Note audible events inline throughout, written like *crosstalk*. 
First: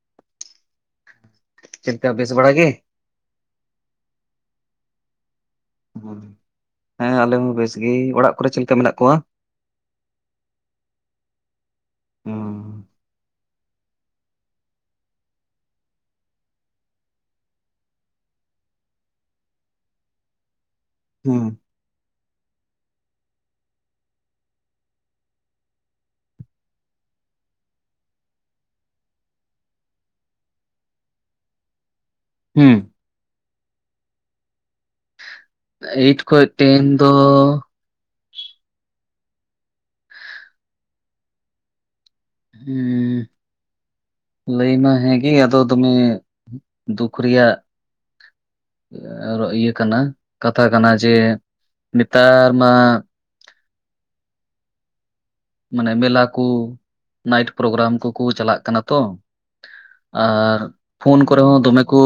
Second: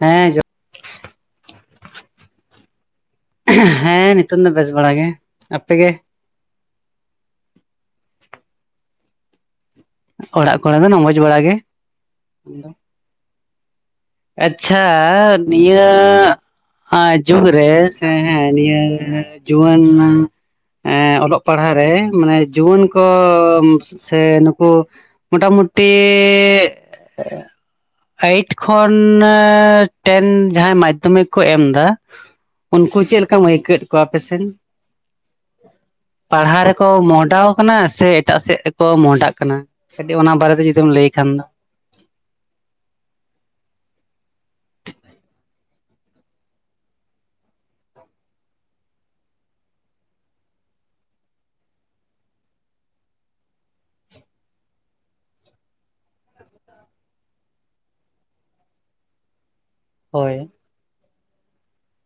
ᱦᱮᱸ ᱡᱚᱦᱟᱨ ᱜᱮ ᱪᱮᱫ ᱠᱟ ᱵᱮᱥ ᱵᱟᱲᱟ ᱜᱮ? ᱦᱮᱸ ᱱᱤᱛᱚᱝ ᱫᱚ ᱵᱮᱥ ᱵᱟᱲᱟ ᱜᱮ᱾ ᱟᱯᱮᱜᱮ? ᱦᱮᱸ ᱟᱞᱮ ᱦᱚᱸ ᱵᱮᱥ ᱜᱮ᱾ ᱚᱲᱟᱜ ᱠᱚᱨᱮ ᱪᱮᱫ ᱞᱮᱠᱟ ᱢᱮᱱᱟᱜ ᱠᱚᱣᱟ? ᱚᱲᱟᱜ ᱠᱚᱨᱮ ᱫᱚᱸ ᱢᱚᱡᱽ ᱵᱟᱲᱟ ᱜᱮ ᱾ ᱟᱪᱪᱷᱟ ᱫᱤᱭᱟᱹᱼᱼ ᱦᱮᱸ ᱡᱩᱜ ᱨᱮ ᱥᱮᱸ ᱱᱤᱭᱟᱹ ᱡᱩᱣᱟᱹᱱ ᱚᱞᱚᱜ ᱦᱩᱸ ᱯᱟᱲᱦᱟᱜ ᱨᱮ ᱢᱟᱱᱮ ᱡᱩᱣᱟᱹᱱ ᱠᱚ ᱥᱮ ᱱᱩᱠᱩ ᱢᱚᱴᱟᱢᱩᱴᱤ ᱮᱭᱤᱴ ᱠᱷᱚ ᱠᱷᱚᱱ ᱴᱮᱱ ᱡᱟᱦᱟᱸᱭ ᱢᱟᱫᱽᱫᱷᱚᱢᱤᱠ ᱠᱚ ᱮᱢ ᱮᱫᱟ ᱦᱩᱸ ᱩᱱᱠᱩ ᱪᱮᱫ ᱞᱮᱠᱟ ᱪᱮᱫ ᱞᱮᱠᱟᱢ ᱟᱹᱭ ᱠᱟᱹᱣᱭᱮᱫ ᱠᱚᱣᱟ ᱟᱯᱮᱥᱮᱱ ᱮᱭᱤᱴ ᱠᱷᱚᱡ ᱯᱟᱲᱦᱟᱣ ᱴᱮᱱ ᱨᱮᱠᱚ ᱫᱚ ᱢᱚᱦᱰᱟᱣ ᱟᱠᱟᱱᱟ ᱥᱮ ᱮᱴᱟᱜ ᱥᱮᱫ ᱜᱮᱠᱚ ᱢᱚᱦᱰᱟᱜ ᱠᱟᱱᱟ ᱠᱟᱹᱴᱤᱡ ᱚᱱᱟ ᱵᱟᱨᱮᱛᱮ ᱡᱩᱫᱤᱢ ᱞᱟᱹᱭ ᱠᱷᱟᱱ ᱫᱚ ᱦᱩᱸ᱾ ᱞᱟᱹᱭ ᱢᱟ ᱦᱮᱸᱜᱮ ᱟᱫᱚ ᱫᱚᱢᱮ ᱫᱩᱠᱷ ᱨᱮᱭᱟᱜ ᱤᱭᱟᱹ ᱠᱟᱱᱟ ᱠᱟᱛᱷᱟ ᱠᱟᱱᱟ ᱡᱮ ᱱᱮᱛᱟᱨ ᱢᱟ ᱢᱟᱱᱮ ᱢᱮᱞᱟ ᱠᱚ ᱱᱟᱭᱤᱴ ᱯᱨᱳᱜᱨᱟᱢ ᱠᱚᱠᱚ ᱪᱟᱞᱟᱜ ᱠᱟᱱᱟ ᱛᱚ ᱦᱳᱭ ᱟᱨ ᱯᱷᱳᱱ ᱠᱚᱨᱮ ᱦᱚᱸ ᱫᱚᱢᱮ ᱠᱚ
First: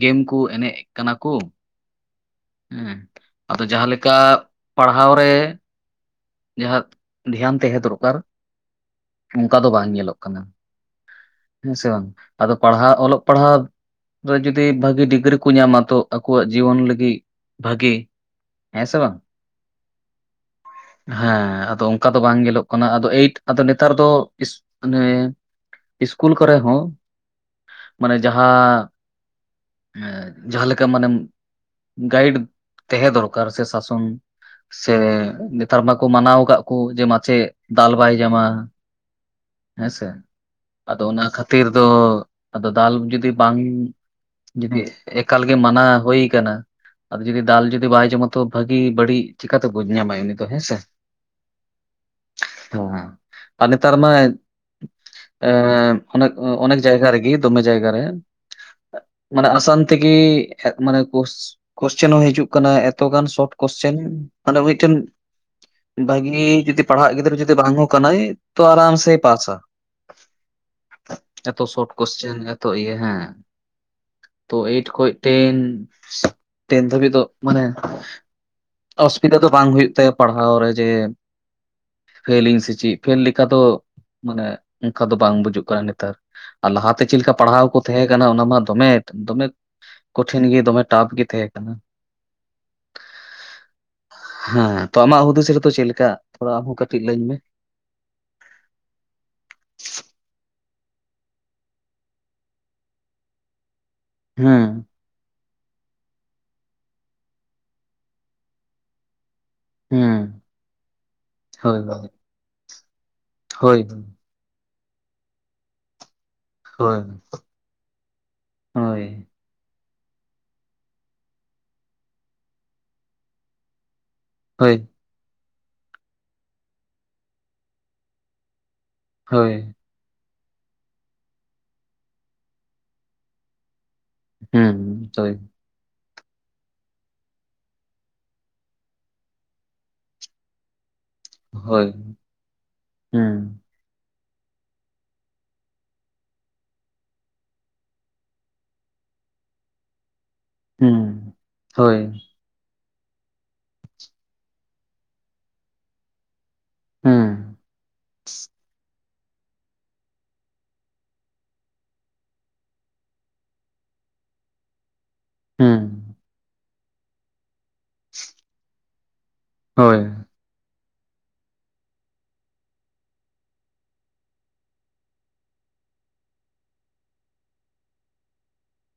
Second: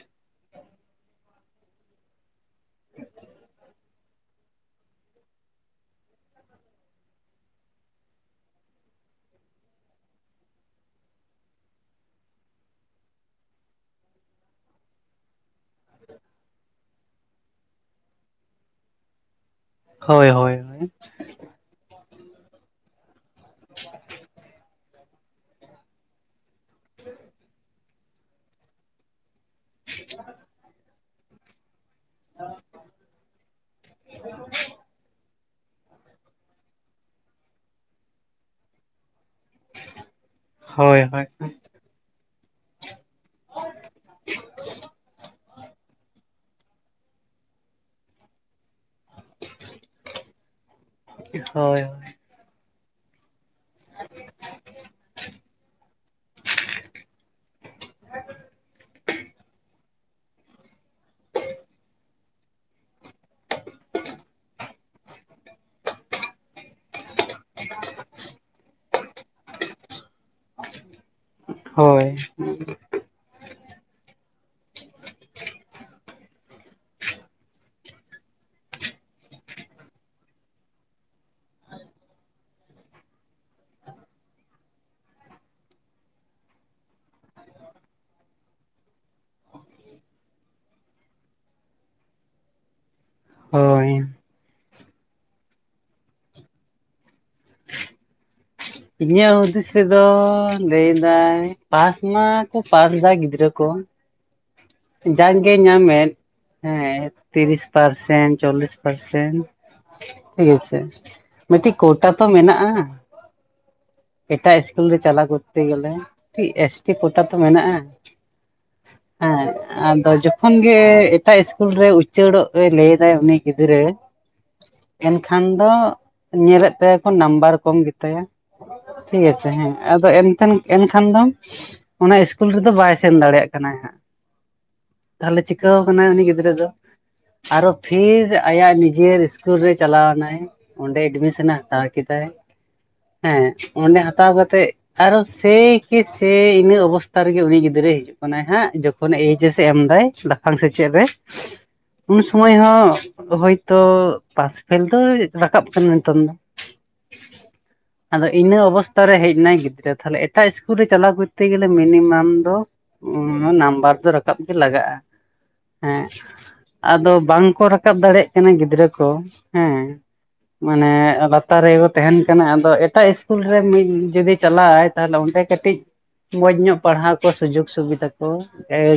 ᱜᱮᱢ ᱠᱚ ᱮᱱᱮᱡ ᱮᱜ ᱠᱟᱱᱟ ᱠᱚ ᱦᱮᱸ ᱟᱫᱚ ᱡᱟᱦᱟᱸᱞᱮᱠᱟ ᱯᱟᱲᱦᱟᱣ ᱨᱮ ᱡᱟᱦᱟᱸ ᱫᱷᱮᱭᱟᱱ ᱛᱟᱦᱮᱸ ᱫᱚᱨᱠᱟᱨ ᱚᱱᱠᱟ ᱫᱚ ᱵᱟᱝ ᱧᱮᱞᱚᱜ ᱠᱟᱱᱟ ᱾ ᱦᱮᱸ ᱥᱮ ᱵᱟᱝ ᱟᱫᱚ ᱯᱟᱲᱦᱟᱣ ᱚᱞᱚᱜ ᱯᱟᱲᱦᱟᱜ ᱡᱩᱫᱤ ᱵᱷᱟᱜᱤ ᱰᱤᱜᱽᱨᱤ ᱠᱚ ᱧᱟᱢᱟ ᱛᱚ ᱟᱠᱚᱣᱟᱜ ᱡᱤᱭᱚᱱ ᱞᱟᱹᱜᱤᱫ ᱵᱷᱟᱜᱤ ᱦᱮᱸᱥᱮ ᱵᱟᱝ? ᱦᱳᱭ ᱦᱳᱭ ᱦᱳᱭ ᱾ ᱦᱮᱸ ᱟᱫᱚ ᱚᱱᱠᱟ ᱫᱚ ᱵᱟᱝ ᱧᱮᱞᱚᱜ ᱠᱟᱱᱟ ᱟᱫᱚ ᱮᱭᱤᱴ ᱟᱫᱚ ᱱᱮᱛᱟᱨ ᱫᱚ ᱚᱱᱮ ᱤᱥᱠᱩᱞ ᱠᱚᱨᱮ ᱦᱚᱸ ᱢᱟᱱᱮ ᱡᱟᱦᱟᱸ ᱮᱸ ᱡᱟᱦᱟᱸ ᱞᱮᱠᱟ ᱢᱟᱱᱮᱢ ᱜᱟᱭᱤᱰ ᱛᱟᱦᱮᱸ ᱫᱚᱨᱠᱟᱨ ᱥᱮ ᱥᱟᱥᱚᱱ ᱥᱮ ᱱᱮᱛᱟᱨ ᱢᱟᱠᱚ ᱢᱟᱱᱟᱣ ᱟᱠᱟᱫ ᱠᱚ ᱡᱮ ᱢᱟᱪᱮᱫ ᱫᱟᱞ ᱵᱟᱭ ᱧᱟᱢᱟ ᱦᱮᱸᱥᱮ ᱦᱳᱭ ᱟᱫᱚ ᱚᱱᱟ ᱦᱳᱭ ᱠᱷᱟᱹᱛᱤᱨ ᱫᱚ ᱟᱫᱚ ᱫᱟᱞ ᱡᱩᱫᱤ ᱵᱟᱝ ᱡᱩᱫᱤ ᱮᱠᱟᱞ ᱢᱟᱱᱟ ᱦᱩᱭ ᱠᱟᱱᱟ ᱟᱫᱚ ᱡᱩᱫᱤ ᱫᱟᱞ ᱡᱩᱫᱤ ᱵᱟᱭ ᱡᱚᱢᱟ ᱛᱚ ᱵᱷᱟᱹᱜᱤ ᱵᱟᱹᱲᱤᱡ ᱪᱮᱠᱟᱛᱮ ᱵᱩᱡᱽ ᱧᱟᱢᱟ ᱩᱱᱤ᱾ ᱦᱮᱸ ᱥᱮ, ᱦᱳᱭ ᱦᱮᱸ ᱟᱨ ᱱᱮᱛᱟᱨ ᱢᱟ ᱮ ᱚᱱᱮᱠ ᱚᱱᱮᱠ ᱡᱟᱭᱜᱟ ᱨᱮᱜᱮ ᱫᱚᱢᱮ ᱡᱟᱭᱜᱟ ᱨᱮ ᱢᱟᱱᱮ ᱟᱥᱟᱱ ᱛᱮᱜᱮ ᱢᱟᱱᱮ ᱠᱳᱥ ᱠᱚᱥᱪᱮᱱ ᱦᱚᱸ ᱦᱤᱡᱩᱜ ᱠᱟᱱᱟ ᱮᱛᱚ ᱜᱟᱱ ᱥᱚᱴ ᱠᱚᱥᱪᱮᱱ ᱢᱟᱱᱮ ᱢᱤᱫᱴᱮᱱ ᱵᱷᱟᱜᱤ ᱡᱩᱫᱤ ᱯᱟᱲᱦᱟᱜ ᱜᱤᱫᱽᱨᱟᱹ ᱡᱚᱫᱤ ᱵᱟᱝ ᱦᱚᱸ ᱠᱟᱱᱟᱭ ᱛᱚ ᱟᱨᱟᱢ ᱥᱮᱭ ᱯᱟᱥᱟ᱾ ᱮᱛᱚ ᱥᱚᱨᱴ ᱦᱳᱭ ᱠᱚᱥᱪᱮᱱ ᱮᱛᱚ ᱤᱭᱟᱹ ᱦᱮᱸ ᱛᱚ ᱮᱭᱤᱴ ᱠᱷᱚᱱ ᱴᱮᱱ, ᱴᱮᱱ ᱫᱷᱟᱹᱵᱤᱡ ᱫᱚ ᱢᱟᱱᱮ ᱚᱥᱩᱵᱤᱫᱷᱟ ᱫᱚ ᱵᱟᱝ ᱦᱩᱭᱩᱜ ᱛᱟᱭᱟ ᱯᱟᱲᱦᱟᱣ ᱨᱮ ᱡᱮ ᱯᱷᱮᱞ ᱤᱧ ᱥᱮᱪᱮᱫ ᱯᱷᱮᱞ ᱞᱮᱠᱟ ᱫᱚ ᱢᱟᱱᱮ ᱚᱱᱠᱟ ᱫᱚ ᱵᱟᱝ ᱵᱩᱡᱩᱜ ᱠᱟᱱᱟ ᱱᱮᱛᱟᱨ᱾ ᱟᱨ ᱞᱟᱦᱟᱛᱮ ᱪᱮᱫ ᱞᱮᱠᱟ ᱯᱟᱲᱦᱟᱣ ᱠᱚ ᱛᱟᱦᱮᱸ ᱠᱟᱱᱟ ᱚᱱᱟ ᱢᱟ ᱫᱚᱢᱮ ᱫᱚᱢᱮ ᱠᱚᱴᱷᱤᱱ ᱜᱮ ᱫᱚᱢᱮ ᱴᱟᱯ ᱜᱮ ᱛᱟᱦᱮᱸ ᱠᱟᱱᱟ ᱾ ᱦᱳᱭ᱾ ᱛᱚ ᱟᱢᱟᱜ ᱦᱩᱫᱤᱥ ᱨᱮᱛᱚ ᱪᱮᱫ ᱞᱮᱠᱟ ᱛᱷᱚᱲᱟ ᱟᱢᱦᱚᱸ ᱠᱟᱹᱴᱤᱡ ᱞᱟᱹᱭ ᱢᱮ? ᱤᱧᱟᱹᱜ ᱦᱩᱫᱤᱥ ᱨᱮᱫᱚ ᱞᱟᱹᱭᱫᱟᱭ ᱯᱟᱥ ᱢᱟᱠᱚ ᱯᱟᱥ ᱮᱫᱟ ᱜᱤᱫᱽᱨᱟᱹ ᱠᱚ ᱦᱩᱸ᱾ ᱡᱟᱜᱼᱜᱮ ᱧᱟᱢᱮᱫ ᱦᱮᱸ ᱛᱤᱨᱤᱥ ᱯᱟᱨᱥᱮᱱ ᱪᱚᱞᱞᱤᱥ ᱯᱟᱨᱥᱮᱱᱴ ᱦᱮᱸ ᱾ ᱴᱷᱤᱠ ᱟᱪᱷᱮ ᱢᱤᱫᱴᱤᱡ ᱦᱳᱭ ᱦᱳᱭ ᱠᱳᱴᱟ ᱛᱚ ᱢᱮᱱᱟᱜᱼᱟ ᱾ ᱦᱳᱭ᱾ ᱮᱴᱟᱜ ᱤᱥᱠᱩᱞ ᱨᱮ ᱪᱟᱞᱟ ᱠᱚᱨᱛᱮ ᱜᱮᱞᱮ ᱮᱥ ᱴᱤ ᱠᱚᱴᱟ ᱛᱚ ᱢᱮᱱᱟᱜᱼᱟ ᱦᱮᱸ ᱦᱳᱭ ᱾ ᱟᱫᱚ ᱡᱚᱠᱷᱚᱱ ᱜᱮ ᱮᱴᱟᱜ ᱤᱥᱠᱩᱞ ᱨᱮ ᱩᱪᱟᱹᱲᱚᱜ ᱮ ᱞᱟᱹᱭᱫᱟᱭ ᱩᱱᱤ ᱜᱤᱫᱽᱨᱟᱹ ᱦᱳᱭ᱾ ᱮᱱᱠᱷᱟᱱ ᱫᱚ ᱧᱮᱞᱮᱫ ᱛᱟᱭᱟ ᱠᱚ ᱱᱟᱢᱵᱟᱨ ᱠᱚᱢ ᱜᱮᱛᱟᱭᱟ ᱴᱷᱤᱠ ᱟᱪᱷᱮ ᱦᱳᱭ ᱦᱮᱸ ᱾ ᱟᱫᱚ ᱮᱱᱛᱮ ᱮᱱᱠᱷᱟᱱ ᱫᱚ ᱚᱱᱟ ᱤᱥᱠᱩᱞ ᱨᱮᱫᱚ ᱵᱟᱭ ᱥᱮᱱ ᱫᱟᱲᱮᱭᱟᱜ ᱠᱟᱱᱟᱭ ᱦᱟᱸᱜ ᱾ ᱦᱮᱸᱸ ᱛᱟᱦᱚᱞᱮ ᱪᱤᱠᱟᱹᱣ ᱠᱟᱱᱟᱭ ᱩᱱᱤ ᱜᱤᱫᱽᱨᱟᱹ ᱫᱚ ᱾ ᱟᱨᱚ ᱯᱷᱤᱨ ᱟᱭᱟᱜ ᱱᱤᱡᱮᱨ ᱤᱥᱠᱩᱞ ᱨᱮ ᱪᱟᱞᱟᱣᱱᱟᱭ ᱚᱸᱰᱮ ᱮᱰᱢᱤᱥᱚᱱᱮ ᱦᱟᱛᱟᱣ ᱦᱳᱭ ᱠᱮᱫᱟᱭ ᱦᱮᱸ ᱚᱸᱰᱮ ᱦᱟᱛᱟᱣ ᱠᱟᱛᱮᱜ ᱟᱨᱚ ᱥᱮᱭ ᱠᱮ ᱥᱮᱭ ᱤᱱᱟᱹ ᱚᱵᱚᱥᱛᱟ ᱨᱮᱜᱮ ᱩᱱᱤ ᱜᱤᱫᱽᱨᱟᱹᱭ ᱦᱤᱡᱩᱜ ᱠᱟᱱᱟᱭ ᱦᱟᱸᱜ ᱡᱚᱠᱷᱱ ᱮᱭᱤᱪᱮᱥ ᱮ ᱮᱢᱫᱟᱭ ᱞᱟᱯᱷᱟᱝ ᱥᱮᱪᱮᱫ ᱦᱮᱸ ᱨᱮ ᱾ ᱦᱳᱭ ᱥᱳᱢᱚᱭ ᱦᱚᱸ ᱦᱚᱳᱭᱛᱚ ᱯᱟᱥᱯᱷᱮᱞ ᱫᱚ ᱨᱟᱠᱟᱵ ᱠᱟᱱᱟ ᱱᱤᱛᱚᱝ ᱫᱚ ᱦᱮᱸ ᱾ ᱟᱫᱚ ᱤᱱᱟᱹ ᱚᱵᱚᱥ ᱛᱟ ᱨᱮ ᱦᱮᱡ ᱮᱱᱟᱭ ᱜᱤᱫᱽᱨᱟᱹ ᱛᱟᱦᱚᱞᱮ ᱮᱴᱟᱜ ᱤᱥᱠᱩᱞ ᱨᱮ ᱪᱟᱞᱟᱣ ᱠᱚᱨᱛᱮ ᱜᱮᱞᱮ ᱢᱤᱱᱤᱢᱟᱢ ᱫᱚ ᱱᱟᱢᱵᱟᱨ ᱫᱚ ᱨᱟᱠᱟᱵ ᱜᱮ ᱞᱟᱜᱟᱜᱼᱟ ᱦᱮᱸ ᱾ ᱟᱫᱚ ᱵᱟᱝᱠᱚ ᱨᱟᱠᱟᱵ ᱫᱟᱲᱮᱭᱟᱜ ᱠᱟᱱᱟ ᱜᱤᱫᱽᱨᱟᱹ ᱠᱚ ᱦᱮᱸ᱾ ᱦᱳᱭ ᱢᱟᱱᱮ ᱞᱟᱛᱟᱨ ᱨᱮᱠᱚ ᱛᱟᱦᱮᱱ ᱠᱟᱱᱟ ᱟᱫᱚ ᱮᱴᱟᱜ ᱤᱥᱠᱩᱞ ᱨᱮ ᱢᱤᱫ ᱡᱩᱫᱤ ᱪᱟᱞᱟᱜᱟᱭ ᱛᱟᱦᱚᱞᱮ ᱚᱸᱰᱮ ᱠᱟᱹᱴᱤᱡ ᱢᱚᱡᱽ ᱧᱚᱜ ᱯᱟᱲᱦᱟᱣ ᱠᱚ ᱥᱩᱡᱳᱜᱽ ᱥᱩᱵᱤᱫᱟ ᱠᱚ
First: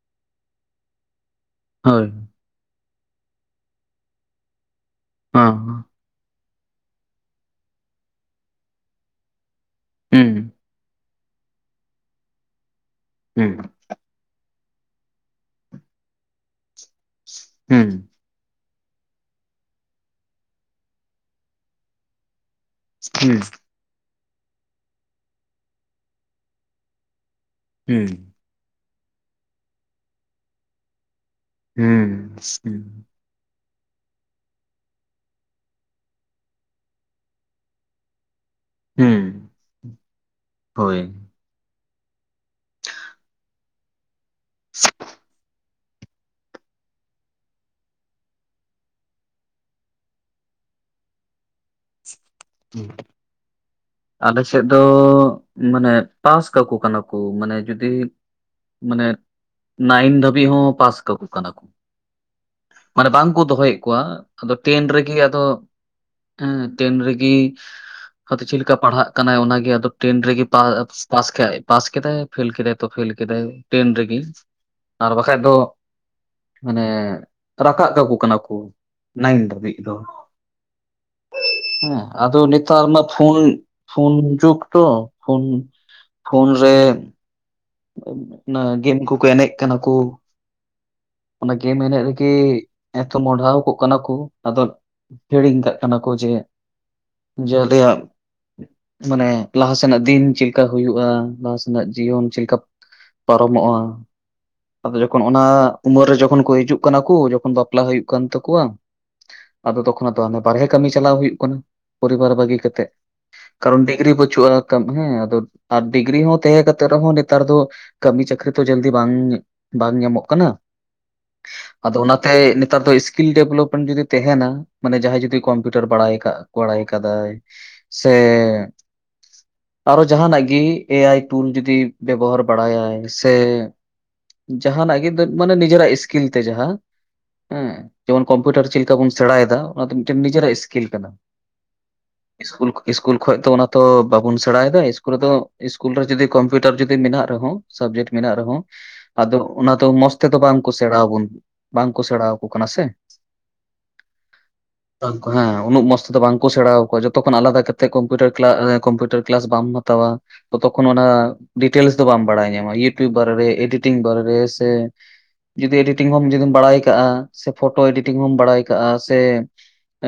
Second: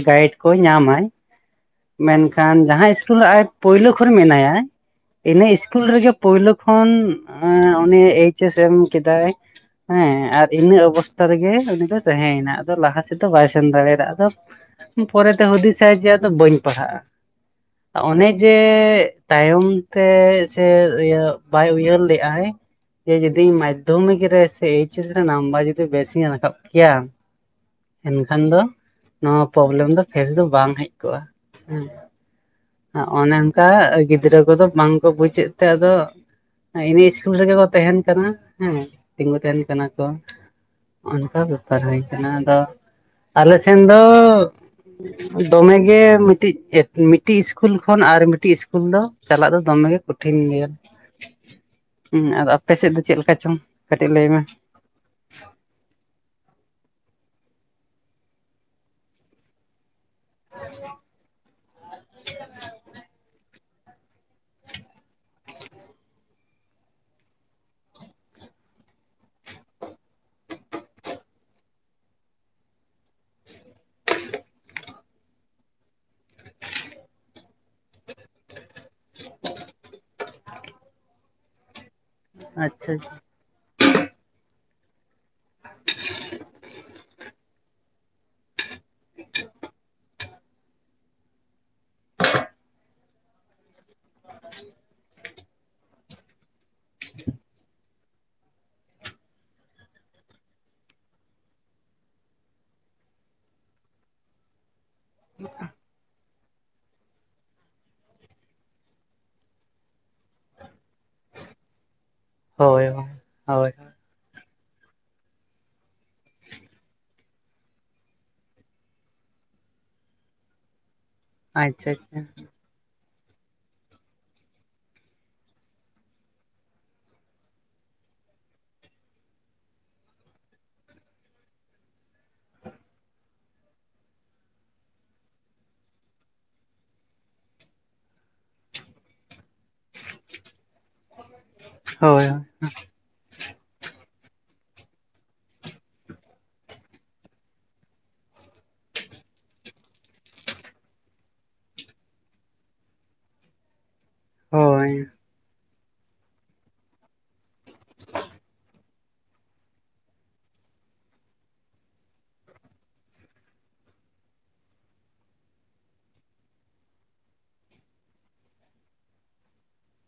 ᱜᱟᱭᱤᱰ ᱠᱚ ᱧᱟᱢᱟᱭ ᱦᱳᱭ ᱢᱮᱱᱠᱷᱟᱱ ᱠᱷᱟᱱ ᱡᱟᱦᱟᱸ ᱤᱥᱠᱩᱞ ᱟᱡ ᱯᱳᱭᱞᱳ ᱠᱷᱚᱱ ᱢᱮᱱᱟᱭᱟ ᱤᱱᱟᱹ ᱦᱮᱸ ᱤᱥᱠᱩᱞ ᱨᱮᱜᱮ ᱯᱳᱭᱞᱳ ᱠᱷᱚᱱ ᱩᱱᱤ ᱮᱭᱤᱪᱮᱥ ᱮᱢ ᱠᱮᱫᱟᱭ ᱦᱮᱸ ᱟᱨ ᱤᱱᱟᱹ ᱚᱵᱚᱥ ᱩᱱᱟ ᱨᱮᱜᱮ ᱩᱱᱤ ᱫᱚ ᱛᱟᱦᱮᱸᱭᱮᱱᱟ ᱟᱫᱚ ᱞᱟᱦᱟ ᱥᱮᱫ ᱫᱚ ᱵᱟᱭ ᱦᱮᱸ ᱥᱮᱱ ᱫᱟᱲᱮᱭᱟᱫᱟ ᱟᱫᱚ ᱯᱚᱨᱮᱛᱮ ᱦᱩᱫᱤᱥᱟᱭ ᱡᱮ ᱟᱫᱚ ᱵᱟᱹᱧ ᱯᱟᱲᱦᱟᱜᱼᱟ ᱦᱮᱸ ᱚᱱᱮ ᱡᱮ ᱛᱟᱭᱚᱢ ᱛᱮ ᱥᱮ ᱤᱭᱟᱹ ᱵᱟᱭ ᱩᱭᱦᱟᱹᱨ ᱞᱮᱫᱟᱭ ᱾ ᱦᱮᱸ ᱡᱩᱫᱤᱧ ᱢᱟᱫᱽᱫᱷᱚᱢᱤᱠ ᱨᱮ ᱥᱮ ᱮᱭᱤᱪᱮᱥ ᱨᱮ ᱱᱟᱢᱵᱟᱨ ᱡᱩᱫᱤ ᱵᱮᱥᱤᱧ ᱨᱟᱠᱟᱵ ᱠᱮᱭᱟ ᱦᱮᱸ ᱮᱱᱠᱷᱟᱱ ᱫᱚ ᱱᱚᱣᱟ ᱯᱨᱚᱵᱞᱮᱢ ᱫᱚ ᱯᱷᱮᱥ ᱫᱚ ᱵᱟᱝ ᱦᱮᱡ ᱠᱚᱜᱼᱟ ᱦᱮᱸ ᱦᱩᱸ ᱦᱩᱸ ᱚᱱᱮ ᱚᱱᱠᱟ ᱜᱤᱫᱽᱨᱟᱹ ᱠᱚᱫᱚ ᱵᱟᱝ ᱠᱚ ᱵᱩᱡᱮᱫ ᱛᱮ ᱟᱫᱚ ᱤᱱᱟᱹ ᱤᱥᱠᱩᱞ ᱨᱮᱜᱮ ᱠᱚ ᱛᱟᱦᱮᱱ ᱠᱟᱱᱟ ᱦᱮᱸ ᱦᱩᱸ ᱛᱤᱸᱜᱩ ᱛᱟᱦᱮᱱ ᱠᱟᱱᱟ ᱠᱚ ᱦᱳᱭ ᱚᱱᱠᱟ ᱜᱮ ᱦᱩᱭ ᱠᱟᱱᱟ ᱟᱫᱚ ᱟᱞᱮ ᱥᱮᱱ ᱫᱚ ᱾ ᱫᱚᱢᱮᱮ ᱢᱤᱫᱴᱤᱡ ᱾ ᱢᱤᱫᱴᱤᱡ ᱤᱥᱠᱩᱞ ᱠᱷᱚᱱ ᱟᱨ ᱢᱤᱫᱴᱤᱡ ᱤᱥᱠᱩᱞ ᱫᱚ ᱪᱟᱞᱟᱜ ᱫᱚ ᱫᱚᱢᱮ ᱜᱮ ᱠᱚᱴᱷᱤᱱ ᱜᱮᱭᱟ ᱾ ᱦᱮᱸ ᱟᱫᱚ ᱟᱯᱮ ᱦᱩᱸ᱾ ᱥᱮᱫ ᱫᱚ ᱪᱮᱫ ᱞᱮᱠᱟ ᱪᱚᱝ ᱠᱟᱹᱴᱤᱡ ᱞᱟᱹᱭ ᱟᱞᱮ ᱢᱮ? ᱥᱮᱫ ᱫᱚ ᱢᱟᱱᱮ ᱯᱟᱥ ᱠᱟᱠᱚ ᱠᱟᱱᱟ ᱠᱚ ᱢᱟᱱᱮ ᱡᱩᱫᱤ ᱢᱟᱱᱮ ᱱᱟᱭᱤᱱ ᱫᱷᱟᱹᱵᱤᱡ ᱦᱚᱸ ᱯᱟᱥ ᱠᱟᱠᱚ ᱠᱟᱱᱟ ᱠᱚ ᱾ ᱢᱟᱱᱮ ᱵᱟᱝ ᱠᱚ ᱫᱚᱦᱚᱭᱮᱫ ᱠᱚᱣᱟ ᱟᱫᱚ ᱴᱮᱱ ᱨᱮᱜᱮ ᱟᱫᱚ ᱦᱮᱸ ᱴᱮᱱ ᱨᱮ ᱤ.. ᱟᱫᱚ ᱪᱮᱫᱠᱟ ᱯᱟᱲᱦᱟᱜ ᱠᱟᱱᱟᱭ ᱚᱱᱟᱜᱮ ᱟᱫᱚ ᱴᱮᱱ ᱨᱮᱜᱮ ᱯᱟᱥ ᱠᱷᱟᱡ ᱯᱟᱥ ᱠᱮᱫᱟᱭ ᱾ ᱯᱷᱮᱞ ᱠᱮᱫᱟᱭ ᱛᱚ ᱯᱷᱮᱞ ᱠᱮᱫᱟᱭ ᱴᱮᱱ ᱨᱮᱜᱮ ᱟᱨ ᱵᱟᱠᱷᱟᱡ ᱫᱚ ᱢᱟᱱᱮ ᱨᱟᱠᱟᱵ ᱠᱟᱠᱚ ᱠᱟᱱᱟ ᱠᱚ ᱱᱟᱭᱤᱱ ᱫᱷᱟᱹᱵᱤᱡ ᱫᱚ ᱾ ᱦᱮᱸ᱾ ᱟᱫᱚ ᱱᱮᱛᱟᱨ ᱟᱪᱪᱷᱟ ᱢᱟ ᱯᱷᱳᱱ ᱯᱷᱳᱱ ᱡᱩᱜᱽ ᱛᱚ ᱯᱷᱳᱱ ᱯᱷᱳᱱ ᱨᱮ᱾ ᱚᱱᱟ ᱜᱮᱢ ᱠᱚᱠᱚ ᱮᱱᱮᱡ ᱠᱟᱱᱟ ᱠᱚ᱾ ᱚᱱᱟ ᱜᱮᱢ ᱢᱮᱱᱮᱡ ᱨᱮᱜᱤ ᱮᱛᱚ ᱢᱚᱰᱷᱟᱣ ᱠᱚᱜ ᱠᱟᱱᱟ ᱠᱚ ᱟᱫᱚ ᱦᱤᱲᱤᱧ ᱠᱟᱜ ᱠᱟᱱᱟ ᱠᱚ ᱡᱮ ᱟᱞᱮᱭᱟᱜ᱾ ᱢᱟᱱᱮ ᱞᱟᱦᱟ ᱥᱮᱱᱟᱜ ᱫᱤᱱ ᱪᱮᱞᱠᱟ ᱦᱩᱭᱩᱜᱼᱟ ᱞᱟᱦᱟ ᱥᱮᱱᱟᱜ ᱡᱤᱭᱚᱱ ᱪᱮᱞᱠᱟ ᱯᱟᱨᱚᱢᱚᱜᱼᱟ ᱟᱫᱚ ᱡᱚᱠᱷᱚᱱ ᱚᱱᱟ᱾ ᱩᱢᱟᱹᱨ ᱨᱮ ᱡᱚᱠᱷᱚᱱ ᱠᱚ ᱦᱤᱡᱩᱜ ᱠᱟᱱᱟ ᱠᱚ ᱡᱚᱠᱷᱚᱱ ᱵᱟᱯᱞᱟ ᱦᱩᱭᱩᱜ ᱠᱟᱱ ᱛᱟᱠᱚᱣᱟ ᱟᱫᱚ ᱛᱚᱠᱷᱚᱱ ᱟᱫᱚ ᱟᱸᱱᱮ ᱵᱟᱨᱦᱮ ᱠᱟᱹᱢᱤ ᱪᱟᱞᱟᱣ ᱦᱩᱭᱩᱜ ᱠᱟᱱᱟ ᱯᱚᱨᱤᱵᱟᱨ ᱵᱟᱹᱜᱤ ᱦᱳᱭ ᱠᱟᱛᱮᱜ ᱦᱳᱭ ᱠᱟᱨᱚᱱ ᱰᱤᱜᱽᱨᱤ ᱵᱟᱹᱪᱩᱜ ᱟᱱᱟ ᱛᱟᱢ ᱦᱮᱸ ᱟᱫᱚ ᱟᱨ ᱰᱤᱜᱨᱤ ᱦᱚᱸ ᱛᱟᱦᱮᱸ ᱠᱟᱛᱮ ᱨᱮᱦᱚᱸ ᱱᱤ ᱱᱮᱛᱟᱨ ᱫᱚ ᱠᱟᱹᱢᱤ ᱪᱟᱹᱠᱨᱤ ᱛᱚ ᱡᱟᱞᱫᱤ ᱵᱟᱝ ᱵᱟᱝ ᱧᱟᱢᱚᱜ ᱠᱟᱱᱟ ᱟᱪᱪᱷᱟ ᱟᱫᱚ ᱟᱪᱪᱷᱟ ᱚᱱᱟᱛᱮ ᱱᱤ ᱱᱮᱛᱟᱨ ᱫᱚ ᱤᱥᱠᱤᱞ ᱰᱮᱵᱞᱚᱵᱢᱮᱱᱴ ᱡᱩᱫᱤ ᱛᱮᱦᱮᱱᱟ ᱢᱟᱱᱮ ᱡᱟᱦᱟᱸᱭ ᱡᱩᱫᱤ ᱠᱚᱢᱯᱤᱭᱩᱴᱟᱨ ᱵᱟᱲᱟᱭ ᱠᱟᱜ ᱵᱟᱲᱟᱭ ᱠᱟᱫᱟᱭ᱾ ᱥᱮ ᱟᱨᱚ ᱡᱟᱦᱟᱱᱟᱜ ᱜᱮ ᱮᱟᱭ ᱴᱩᱞ ᱡᱩᱫᱤ ᱵᱮᱵᱚᱦᱟᱨ ᱵᱟᱲᱟᱭᱟᱭ ᱥᱮ᱾ ᱡᱟᱦᱟᱱᱟᱜ ᱜᱮ ᱢᱟᱱᱮ ᱱᱤᱡᱮᱨᱟᱜ ᱤᱥᱠᱤᱞ ᱛᱮ ᱡᱟᱦᱟ ᱮᱸ ᱡᱮᱢᱚᱱ ᱠᱚᱢᱯᱤᱭᱩᱴᱟᱨ ᱪᱮᱫ ᱞᱮᱠᱟ ᱵᱚᱱ ᱥᱮᱬᱟᱭᱮᱫᱟ ᱚᱱᱟ ᱫᱚ ᱢᱤᱫᱴᱮᱱ ᱱᱤᱡᱮᱨᱟᱜ ᱥᱠᱤᱞ ᱠᱟᱱᱟ᱾ ᱦᱳᱭ ᱠᱩᱞ ᱠᱷᱚᱡ ᱛᱚ ᱚᱱᱟ ᱛᱚ ᱵᱟᱵᱚᱱ ᱥᱮᱬᱟᱭᱮᱫᱟ ᱤᱥᱠᱩᱞ ᱨᱮᱫᱚ ᱤᱥᱠᱩᱞ ᱨᱮ ᱡᱩᱫᱤ ᱠᱚᱢᱯᱤᱭᱩ ᱴᱟᱨ ᱡᱩᱫᱤ ᱢᱮᱱᱟᱜ ᱨᱮᱦᱚ ᱥᱟᱵᱡᱮᱠᱴ ᱢᱮᱱᱟᱜ ᱨᱮᱦᱚ ᱟᱫᱚ ᱚᱱᱟ ᱫᱚ ᱢᱚᱸᱥᱛᱮᱫᱚ ᱵᱟᱝ ᱥᱮᱬᱟ ᱟᱵᱚᱱ ᱵᱟᱝᱠᱚ ᱥᱮᱬᱟᱣᱟᱠᱚ ᱠᱟᱱᱟ ᱥᱮ ᱼᱼ ᱼᱼ ᱦᱮᱸ ᱩᱱᱟᱹᱜ ᱢᱚᱸᱥᱛᱮᱫᱚ ᱵᱟᱝᱠᱚ ᱥᱮᱬᱟᱣᱟᱠᱚᱣᱟ ᱡᱚᱛᱚ ᱠᱷᱚᱱ ᱟᱞᱟᱫᱟ ᱠᱟᱛᱮᱫ ᱠᱚᱢᱯᱤᱭᱩᱴᱟᱨ ᱠᱞᱟ ᱮ ᱠᱚᱢᱯᱤᱭᱩᱴᱟᱨ ᱠᱞᱟᱥ ᱵᱟᱢ ᱦᱟᱛᱟᱣᱟ ᱛᱚᱛᱚ ᱠᱷᱚᱱ ᱚᱱᱟ ᱰᱤᱴᱮᱞᱥ ᱫᱚ ᱵᱟᱢ ᱵᱟᱲᱟᱭ ᱧᱟᱢᱟ ᱤᱭᱩᱵᱴᱩᱵᱽ ᱵᱟᱨᱮ ᱨᱮ ᱮᱰᱤᱴᱤᱝ ᱵᱟᱨᱮ ᱨᱮ ᱥᱮ᱾ ᱡᱩᱫᱤ ᱮᱰᱤᱴᱤᱝ ᱦᱚᱢ ᱡᱩᱫᱤᱢ ᱵᱟᱲᱟᱭ ᱠᱟᱜᱼᱟ ᱥᱮ ᱯᱷᱳᱴᱳ ᱮᱰᱤᱴᱤᱝ ᱦᱚᱢ ᱵᱟᱲᱟᱭ ᱠᱟᱜᱼᱟ ᱥᱮ᱾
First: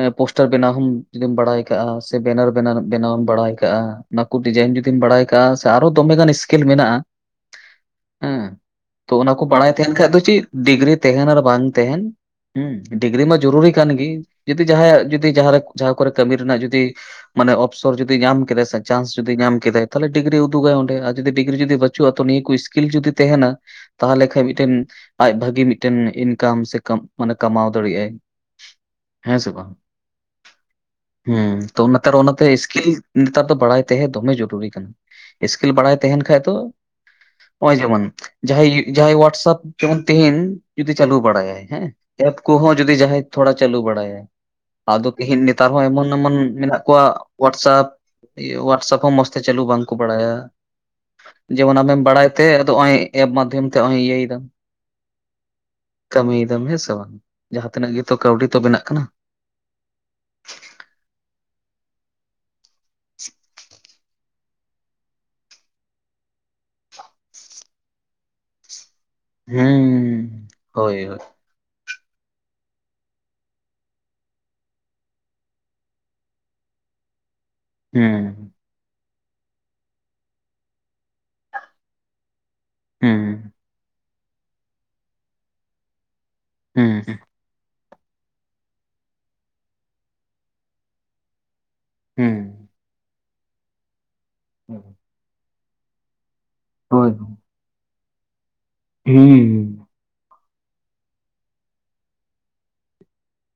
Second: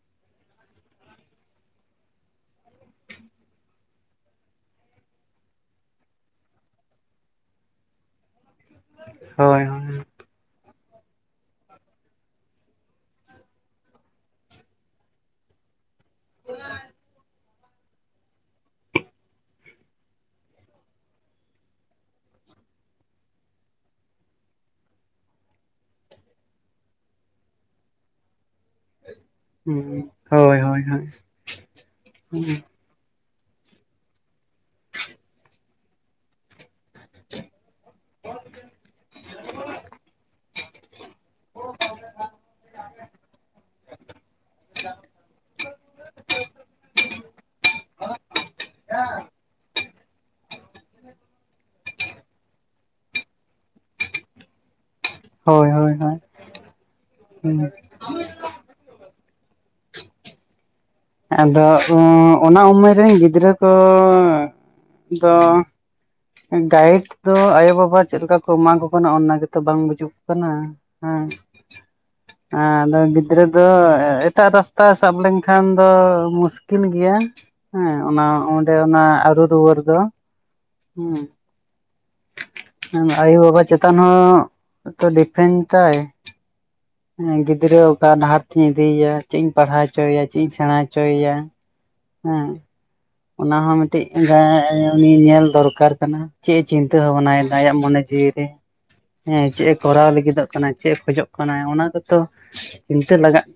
ᱮ ᱯᱳᱥᱴᱟᱨ ᱵᱮᱱᱟᱣ ᱦᱚᱢ ᱡᱩᱫᱤᱢ ᱵᱟᱲᱟᱭ ᱠᱟᱜᱼᱟ ᱥᱮ ᱵᱮᱱᱟᱨ ᱵᱮᱱᱟᱨ ᱵᱮᱱᱟᱣᱮᱢ ᱵᱟᱲᱟᱭ ᱠᱟᱜᱼᱟ ᱱᱟᱠᱩ ᱰᱤᱡᱟᱭᱤᱱ ᱡᱩᱫᱤᱢ ᱵᱟᱲᱟᱭ ᱠᱟᱜᱼᱟ ᱥᱮ ᱟᱨᱚ ᱫᱚᱢᱮ ᱜᱟᱱ ᱤᱥ ᱠᱤᱞ ᱢᱮᱱᱟᱜᱼᱟ ᱦᱮ ᱛᱚ ᱚᱱᱟ ᱠᱚ ᱦᱳᱭ ᱦᱳᱭ ᱵᱟᱲᱟᱭ ᱛᱟᱦᱮᱱ ᱠᱷᱟᱡ ᱫᱚ ᱪᱮᱫ ᱰᱤᱜᱽᱨᱤ ᱛᱟᱦᱮᱱ ᱟᱨ ᱵᱟᱝ ᱛᱟᱦᱮᱱ᱾ ᱦᱩᱸ ᱰᱤᱜᱽᱨᱤ ᱢᱟ ᱡᱚᱨᱩᱨᱤ ᱠᱟᱱ ᱜᱮ ᱡᱩᱫᱤ ᱡᱟᱦᱟᱭᱟᱜ ᱡᱩᱫᱤ ᱡᱟᱦᱟᱸ ᱨᱮ ᱡᱟᱦᱟᱸ ᱠᱚᱨᱮ ᱠᱟᱹᱢᱤ ᱨᱮᱱᱟᱜ ᱡᱩᱫᱤ᱾ ᱢᱟᱱᱮ ᱚᱯᱥᱚᱨ ᱡᱩᱫᱤ ᱧᱟᱢ ᱠᱮᱫᱟᱭ ᱥᱮ ᱪᱟᱱᱥ ᱡᱩᱫᱤ ᱧᱟᱢ ᱠᱮᱫᱟᱭ ᱛᱷᱟᱞᱮ ᱰᱤᱜᱽᱨᱤ ᱩᱫᱩᱜᱟᱭ ᱚᱸᱰᱮ ᱟ ᱡᱩᱫᱤ ᱰᱤᱜᱽᱨᱤ ᱡᱩᱫᱤ ᱵᱟᱹᱪᱩᱜᱼᱟ ᱛᱚ ᱱᱤᱭᱟᱹ ᱠᱚ ᱤᱥᱠᱤᱞ ᱡᱩᱫᱤ ᱛᱟᱦᱮᱱᱟ ᱛᱟᱦᱚᱞᱮ ᱠᱷᱟᱡ ᱢᱤᱫᱴᱮᱱ ᱟᱡ ᱵᱷᱟᱹᱜᱤ ᱢᱤᱫᱴᱮᱱ ᱤᱱᱠᱟᱢ ᱥᱮ ᱠᱟᱢ ᱢᱟᱱᱮ ᱠᱟᱢᱟᱣ ᱫᱟᱲᱮᱭᱟᱜ-ᱟᱭ ᱦᱮᱸ ᱥᱮ ᱵᱟᱝ ᱦᱳᱭ ᱦᱳᱭ ᱦᱳᱭ ᱦᱩ ᱛᱚ ᱱᱮᱛᱟᱨ ᱚᱱᱟᱛᱮ ᱤᱥᱠᱤᱞ ᱱᱮᱛᱟᱨ ᱫᱚ ᱵᱟᱲᱟᱭ ᱛᱟᱦᱮᱸ ᱫᱚᱢᱮ ᱡᱚᱨᱩᱨᱤ ᱠᱟᱱᱟ ᱤᱥᱠᱤᱞ ᱵᱟᱲᱟᱭ ᱛᱟᱦᱮᱸᱱ ᱠᱷᱟᱡᱽ ᱫᱚ ᱚᱭ ᱡᱮᱢᱚᱱ ᱡᱟᱦᱟᱭ ᱡᱟᱦᱟᱭ ᱳᱣᱟᱰᱥᱟᱯ ᱡᱮᱢᱚᱱ ᱛᱮᱦᱮᱱ ᱡᱩᱫᱤ ᱪᱟᱞᱩ ᱵᱟᱲᱟᱭᱟᱭ ᱦᱮᱸ ᱮᱯ ᱠᱚᱦᱚᱸ ᱡᱩᱫᱤ ᱡᱟᱦᱟᱭ ᱛᱷᱚᱲᱟ ᱪᱟᱞᱩ ᱵᱟᱲᱟᱭᱟᱭ ᱟᱫᱚ ᱛᱮᱦᱮᱱ ᱱᱮᱛᱟᱨ ᱦᱚᱸ ᱮᱢᱚᱱ ᱮᱢᱚᱱ ᱢᱮᱱᱟᱜ ᱠᱚᱣᱟ ᱳᱣᱟᱰᱥᱟᱯ ᱤᱭᱟᱹ ᱳᱣᱟᱰᱥᱟᱯ ᱦᱚᱸ ᱢᱚᱸᱥᱛᱮ ᱛᱮ ᱪᱟᱹᱞᱩ ᱵᱟᱝ ᱠᱚ ᱵᱟᱲᱟᱭᱟ ᱡᱮᱢᱚᱱ ᱟᱢᱮᱢ ᱵᱟᱲᱟᱭ ᱛᱮ ᱟᱫᱚ ᱚᱭ ᱮᱯ ᱢᱟᱫᱷᱚᱢ ᱛᱮ ᱚᱭ ᱤᱭᱟᱹᱭ ᱫᱟᱢ ᱦᱚᱭ ᱦᱚᱭ ᱦᱚ ᱠᱟᱹᱢᱤᱭᱮᱫᱟᱢ ᱦᱮ ᱥᱮ ᱵᱟᱝ ᱡᱟᱦᱟ ᱛᱤᱱᱟᱹᱜ ᱜᱮᱛᱚ ᱠᱟᱹᱣᱰᱤ ᱛᱚ ᱵᱮᱱᱟᱜ ᱠᱟᱱᱟ ᱟᱫᱚ ᱚᱸ ᱚᱱᱟ ᱩᱢᱮᱨ ᱨᱮᱱ ᱜᱤᱫᱽᱨᱟᱹ ᱠᱚ᱾ ᱫᱚ ᱜᱟᱭᱤᱰ ᱫᱚ ᱟᱭᱳᱼᱵᱟᱵᱟ ᱪᱮᱫ ᱞᱮᱠᱟ ᱠᱚ ᱮᱢᱟ ᱠᱚ ᱠᱟᱱᱟ ᱚᱱᱟ ᱜᱮ ᱜᱮᱛᱚ ᱵᱟᱝ ᱦᱩᱸ ᱵᱩᱡᱩᱜ ᱠᱟᱱᱟ ᱦᱳᱭ ᱦᱮ᱾ ᱦᱳᱭ ᱟ ᱫᱚ ᱜᱤᱫᱽᱨᱟᱹ ᱫᱚ ᱮᱴᱟᱜ ᱨᱟᱥᱛᱟ ᱥᱟᱵ ᱞᱮᱝᱠᱷᱟᱱ ᱫᱚ ᱢᱩᱥᱠᱤᱞ ᱜᱮᱭᱟ ᱦᱮ ᱚᱱᱟ᱾ ᱦᱩᱸ ᱥᱮ ᱚᱱᱟ ᱟᱨᱩ ᱨᱩᱣᱟᱹᱲ ᱫᱚ ᱦᱮᱸ ᱟᱭᱳ ᱦᱩᱸ ᱵᱟᱵᱟ ᱪᱮᱛᱟᱱ ᱦᱚᱸᱛᱚ ᱰᱤᱯᱷᱮᱱᱴ ᱟᱭ ᱾ ᱦᱮᱸ ᱾ ᱜᱤᱫᱽᱨᱟᱹ ᱚᱠᱟ ᱰᱟᱦᱟᱨ ᱛᱮᱧ ᱤᱫᱤᱭᱮᱭᱟ, ᱪᱮᱫ ᱤᱧ ᱯᱟᱲᱦᱟᱣ ᱦᱚᱪᱚᱮᱭᱟ, ᱪᱮᱫ ᱤᱧ ᱥᱮᱬᱟ ᱦᱚᱪᱚᱭᱮᱭᱟ ᱾ ᱦᱩᱸ ᱦᱮᱸ ᱾ ᱚᱱᱟ ᱦᱚᱸ ᱢᱤᱫᱴᱤᱡ *inaudible* ᱩᱱᱤ ᱧᱮᱞ ᱫᱚᱨᱠᱟᱨ ᱠᱟᱱᱟ, ᱪᱮᱫ ᱮ ᱪᱤᱱᱛᱟᱹ ᱦᱳᱭ ᱵᱷᱟᱵᱱᱟᱭᱫᱟ ᱟᱭᱟᱜ ᱢᱚᱱᱮ ᱡᱤᱣᱤ ᱦᱩᱸ *unintelligible* ᱦᱮᱸ ᱪᱮᱜᱼᱮ ᱠᱚᱨᱟᱣ ᱞᱟᱹᱜᱤᱫᱚᱜ ᱠᱟᱱᱟ ᱪᱮᱜᱼᱮ ᱠᱷᱚᱡᱚᱜ ᱠᱟᱱᱟ, ᱚᱱᱟ ᱫᱚᱛᱚ, ᱪᱤᱱᱛᱟᱹ ᱞᱟᱜᱟᱜ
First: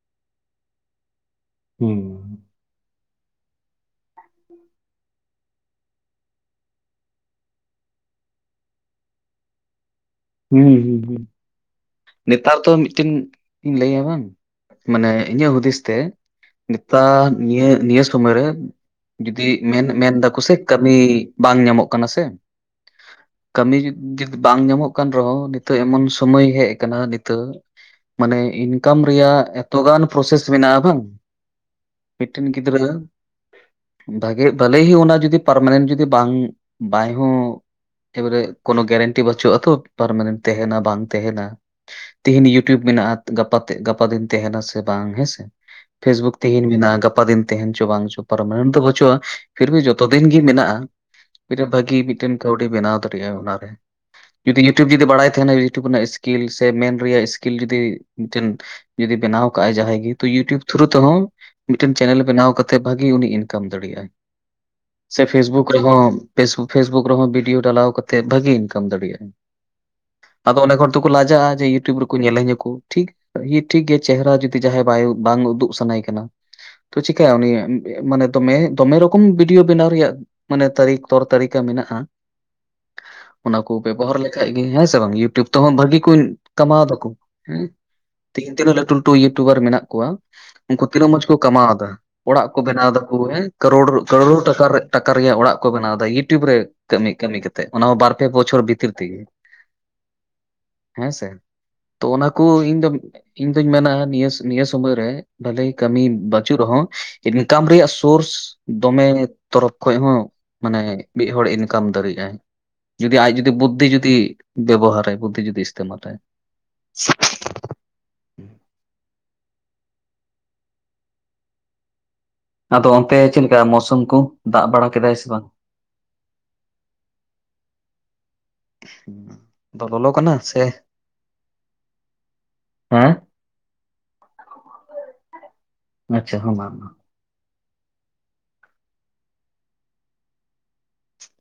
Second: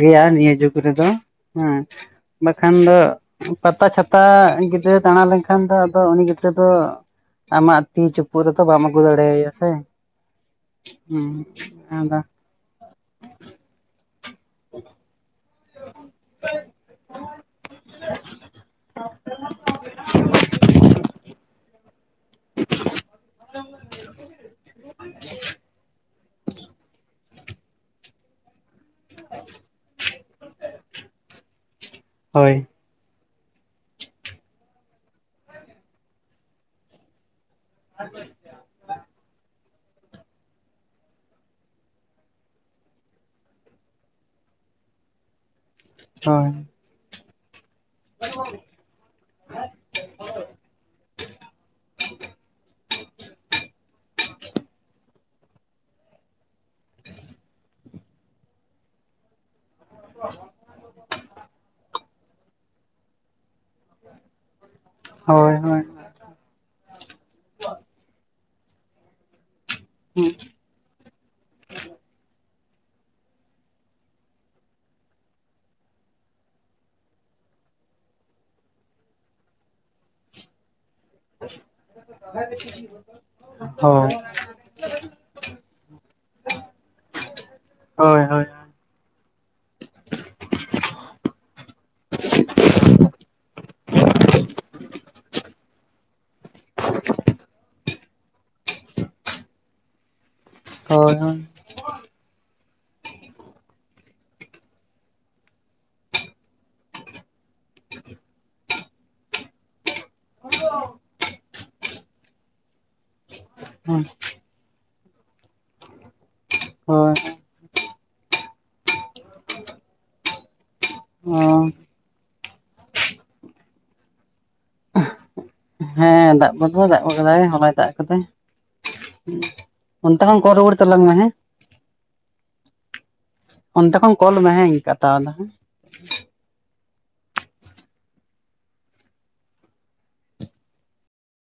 ᱜᱮᱭᱟ ᱱᱤᱭᱟᱹ ᱡᱩᱜᱽ ᱨᱮᱫᱚ ᱾ ᱦᱮᱸ ᱦᱩᱸ ᱵᱟᱠᱷᱟᱱ ᱫᱚ ᱯᱟᱛᱟ ᱪᱷᱟᱛᱟ ᱜᱤᱫᱽᱨᱟᱹ ᱫᱟᱬᱟ ᱞᱮᱱᱠᱷᱟᱱ ᱠᱷᱟᱱ ᱫᱚ ᱟᱫᱚ ᱩᱱᱤ ᱜᱤᱫᱽᱨᱟᱹ ᱫᱚ ᱟᱢᱟᱜ ᱛᱤ ᱪᱩᱯᱩᱫ ᱨᱮᱫᱚ ᱵᱟᱢ ᱟᱹᱜᱩ ᱫᱟᱲᱮᱭᱟᱭᱟ ᱥᱮ, ᱦᱩᱸ ᱦᱩᱸ ᱦᱩᱸ ᱱᱮᱛᱟᱨ ᱫᱚ ᱢᱤᱫᱴᱮᱱ *unintelligible* ᱞᱟᱹᱭᱟ ᱵᱟᱝ ᱾ ᱢᱟᱱᱮ ᱤᱧᱟᱹᱜ ᱦᱩᱫᱤᱥ ᱛᱮ ᱱᱮᱛᱟᱨ ᱱᱤᱭᱟᱹ ᱱᱤᱭᱟᱹ ᱥᱚᱢᱚᱭ ᱨᱮ ᱡᱩᱫᱤ ᱢᱮᱱ ᱢᱮᱱ ᱫᱟᱠᱚᱥᱮ ᱠᱟᱹᱢᱤ ᱵᱟᱝ ᱧᱟᱢᱚᱜᱼᱟ, ᱠᱟᱱᱟ ᱥᱮ ᱠᱟᱹᱢᱤ ᱡᱩᱫᱤ ᱵᱟᱝ ᱧᱟᱢᱚᱜ ᱠᱟᱱ ᱨᱮᱦᱚᱸ ᱱᱤᱛᱚᱜ ᱮᱢᱚᱱ ᱥᱳᱢᱳᱭ ᱦᱮᱡ ᱟᱠᱟᱱᱟ ᱱᱤᱛᱚᱜ ᱢᱟᱱᱮ ᱤᱱᱠᱟᱢ ᱨᱮᱭᱟᱜ ᱮᱛᱚ ᱜᱟᱱ ᱯᱨᱚᱥᱮᱥ ᱢᱮᱱᱟᱜᱼᱟ ᱵᱟᱝ, ᱢᱤᱫᱴᱮᱱ ᱦᱳᱭ ᱜᱤᱫᱽᱨᱟᱹ ᱵᱷᱟᱜᱮ ᱵᱷᱟᱞᱮ ᱦᱩᱭᱩᱜ ᱚᱱᱟ ᱡᱩᱫᱤ ᱯᱟᱨᱢᱟᱱᱮᱱᱴ ᱡᱩᱫᱤ ᱵᱟᱝ ᱵᱟᱭ ᱦᱚᱸ ᱮᱵᱟᱨᱮ ᱠᱚᱱᱳ ᱜᱮᱨᱮᱱᱴᱤ ᱵᱟᱹᱪᱩᱜᱼᱟ ᱛᱚ ᱯᱟᱨᱢᱟᱱᱮᱱᱴ ᱛᱟᱦᱮᱱᱟ ᱵᱟᱝ ᱛᱟᱦᱮᱸᱱᱟ ᱾ ᱛᱤᱦᱤᱧ ᱤᱭᱩᱴᱩᱵᱽ ᱢᱮᱱᱟᱜᱼᱟ *inaudible* ᱜᱟ ᱜᱟᱯᱟ ᱫᱤᱱ ᱛᱟᱦᱮᱱᱟ ᱥᱮ ᱵᱟᱝ ᱦᱮᱸᱥᱮ? ᱯᱷᱮᱥᱵᱩᱠ ᱦᱳᱭ ᱛᱮᱦᱮᱧ ᱢᱮᱱᱟᱜᱼᱟ ᱜᱟᱯᱟ ᱫᱤᱱ ᱛᱟᱦᱮᱱ ᱪᱚ ᱵᱟᱝ ᱪᱚ ᱯᱟᱨᱢᱟᱱᱮᱱᱴ ᱫᱚ ᱵᱟᱪᱩᱜᱼᱟ ᱯᱷᱤᱨᱵᱷᱤ ᱡᱚᱛᱚ ᱫᱤᱱ ᱜᱮ ᱢᱮᱱᱟᱜᱼᱟ, ᱢᱤᱫᱴᱮᱱ ᱵᱷᱟᱜᱤ ᱢᱤᱫᱴᱮᱱ ᱠᱟᱹᱣᱰᱤ ᱵᱮᱱᱟᱣ ᱫᱟᱲᱮᱭᱟᱜᱼᱟ ᱚᱱᱟᱨᱮ᱾ ᱡᱩᱫᱤ ᱤᱭᱩᱴᱩᱵᱽ ᱡᱩᱫᱤ ᱵᱟᱲᱟᱭ ᱛᱟᱦᱮᱱᱟ, ᱤᱭᱩᱴᱩᱵᱽ ᱨᱮᱱᱟᱜ ᱥᱠᱤᱞ ᱥᱮ ᱢᱮᱱ ᱨᱮᱭᱟᱜ ᱥᱠᱤᱞ ᱡᱩᱫᱤ ᱢᱤᱫᱴᱮᱱ ᱡᱩᱫᱤ ᱵᱮᱱᱟᱣ ᱡᱟᱦᱟᱭ ᱤᱭᱩᱴᱤᱭᱩᱵ ᱛᱮᱦᱚᱸ ᱢᱤᱫᱴᱮᱱ ᱪᱮᱱᱮᱞ ᱵᱮᱱᱟᱣ ᱠᱟᱛᱮᱜ ᱵᱷᱟᱜᱤ ᱩᱱᱤ ᱤᱱ ᱠᱟᱢ ᱫᱟᱲᱮᱭᱟᱜᱼᱟᱭ ᱥᱮ ᱦᱳᱭ ᱯᱷᱮᱥᱵᱩᱠ ᱦᱳᱭ ᱨᱮᱦᱚᱸ ᱯᱷᱮᱥ *inaudible* ᱯᱷᱮᱥᱵᱠ ᱨᱮᱦᱚᱸ ᱵᱷᱤᱰᱭᱳ ᱰᱟᱞᱟᱣ ᱠᱟᱛᱮᱜ ᱵᱷᱟᱜᱤ ᱤᱱᱠᱟᱢ ᱫᱟᱲᱮᱭᱟᱜᱼᱟᱭ᱾ ᱦᱮᱸ ᱾ ᱟᱫᱚ ᱚᱱᱮᱠ ᱦᱚᱲ ᱛᱚᱠᱚ ᱞᱟᱡᱟᱜᱼᱟ, ᱡᱮ ᱤᱭᱩᱴᱩᱵᱽ ᱨᱮᱠᱚ ᱧᱮᱞᱮᱧᱟ ᱠᱚ, ᱴᱷᱤᱠ *unintelligible* ᱴᱷᱤᱠ ᱜᱮᱭᱟ ᱪᱮᱦᱨᱟ ᱡᱩᱫᱤ ᱡᱟᱦᱟᱸᱭ ᱵᱟᱭ ᱵᱟᱝ ᱩᱫᱩᱜ ᱥᱟᱱᱟᱭᱮ ᱠᱟᱱᱟ, ᱛᱚ ᱪᱤᱠᱟᱭᱟ ᱩᱱᱤ ᱢᱟᱱᱮ ᱫᱚᱢᱮ ᱫᱚᱢᱮ ᱨᱚᱠᱚᱢ ᱵᱷᱤᱰᱤᱭᱳ ᱵᱮᱱᱟᱣ ᱨᱮᱭᱟᱜ ᱢᱟᱱᱮ ᱛᱟᱹᱨᱤᱠᱟ ᱛᱚᱨ ᱛᱟᱹᱨᱤᱠᱟ ᱢᱮᱱᱟᱜᱼᱟ, ᱚᱱᱟ ᱠᱚ ᱦᱳᱭ ᱵᱮᱵᱚᱦᱟᱨ ᱞᱮ ᱦᱮᱸ ᱥᱮ ᱵᱟᱝ ᱤᱭᱩᱴᱩᱵᱽ ᱛᱮᱦᱚᱸ ᱵᱷᱟᱹᱜᱤ ᱠᱚᱧ ᱠᱟᱢᱟᱣ ᱫᱟᱠᱚ ᱦᱮᱸ ᱾ ᱦᱳᱭ ᱦᱳᱭ ᱦᱳᱭ ᱛᱤᱦᱤᱧ ᱛᱤᱱᱟᱹᱜ ᱞᱟᱴᱩ ᱞᱟᱹᱴᱩ ᱤᱭᱩᱴᱩᱵᱟᱨ ᱢᱮᱱᱟᱜ ᱠᱚᱣᱟ, ᱩᱱᱠᱩ ᱛᱤᱱᱟᱹᱜ ᱢᱚᱸᱡᱽ ᱠᱚ ᱠᱟᱢᱟᱣᱮᱫᱟ᱾ ᱚᱲᱟᱜ ᱠᱚ ᱵᱮᱱᱟᱣ ᱫᱟᱠᱚ ᱦᱮᱸ, ᱠᱟᱨᱳᱲ ᱠᱟᱨᱳᱲ ᱴᱟᱠᱟ ᱨᱮ *inaudible* ᱚ ᱨᱮᱭᱟᱜ ᱚᱲᱟᱜ ᱠᱚ ᱵᱮᱱᱟᱣ ᱮᱫᱟ ᱤᱭᱩᱴᱩᱵᱽ ᱨᱮ ᱠᱟᱹᱢᱤ ᱠᱟᱹᱢᱤ ᱠᱟᱛᱮᱫ, ᱚᱱᱟᱦᱚ ᱵᱟᱨ ᱯᱮ ᱵᱚᱪᱷᱚᱨ ᱵᱷᱤᱛᱤᱨ ᱛᱮᱜᱮ ᱾ ᱦᱮᱸᱥᱮ ᱛᱚ ᱚᱱᱟ ᱠᱚ ᱤᱧ ᱫᱚ ᱤᱧ ᱫᱩᱧ ᱢᱮᱱᱟ ᱱᱤᱭᱟᱹ ᱱᱤᱭᱟᱹ ᱥᱩᱢᱚᱭ ᱨᱮ, ᱵᱷᱟᱞᱮ ᱠᱟᱹᱢᱤ ᱵᱟᱹᱪᱩᱜ ᱨᱮᱦᱚᱸ ᱤᱱᱠᱟᱢ ᱨᱮᱭᱟᱜ ᱥᱳᱨᱥ ᱫᱚᱢᱮ ᱛᱚᱨᱚᱯᱷ ᱠᱷᱚᱡ ᱦᱚᱸ ᱢᱟᱱᱮ ᱢᱤᱫ ᱦᱚᱲ ᱤᱱᱠᱟᱢ ᱫᱟᱲᱮᱜᱟᱭ ᱡᱩᱫᱤ ᱟᱡ ᱡᱩᱫᱤ ᱵᱩᱫᱽᱫᱷᱤ ᱦᱳᱭ ᱡᱩᱫᱤ ᱵᱮᱵᱚᱦᱟᱨ ᱟᱭ ᱵᱩᱫᱽᱫᱷᱤ ᱡᱩᱫᱤ ᱤᱥᱛᱮᱢᱟᱞᱟᱭ ᱾ ᱦᱳᱭ ᱾ ᱚ᱾ ᱟᱫᱚ ᱚᱱᱛᱮ ᱪᱮᱫ ᱞᱮᱠᱟ ᱢᱳᱥᱩᱢ ᱠᱚ ᱫᱟᱜ ᱵᱟᱲᱟ ᱠᱮᱫᱟᱭ ᱥᱮ ᱵᱟᱝ? ᱦᱮᱸ ᱫᱟᱜ ᱢᱟᱛᱚᱭ ᱫᱟᱜ ᱠᱮᱫᱟᱭ ᱦᱚᱞᱟ ᱫᱟᱜ ᱠᱮᱫᱟᱭ ᱟᱫᱚ ᱾ ᱞᱚᱞᱚ ᱚᱱᱛᱮ ᱠᱟᱱᱟ ᱠᱷᱚᱱ ᱠᱚᱞ ᱥᱮ ᱨᱩᱣᱟᱹᱲ ᱛᱟᱞᱟᱝ ᱢᱮ ᱦᱮᱸ ᱾ ᱦᱮᱸ ᱚᱱᱛᱮ ᱠᱷᱚᱱ ᱠᱚᱞ ᱢᱮ ᱦᱮᱸ ᱤᱧ ᱠᱟᱴᱟᱣ ᱫᱟ ᱦᱮ ᱾ ᱟᱪᱪᱷᱟ ᱦᱚᱸ ᱵᱟᱝ *inaudible*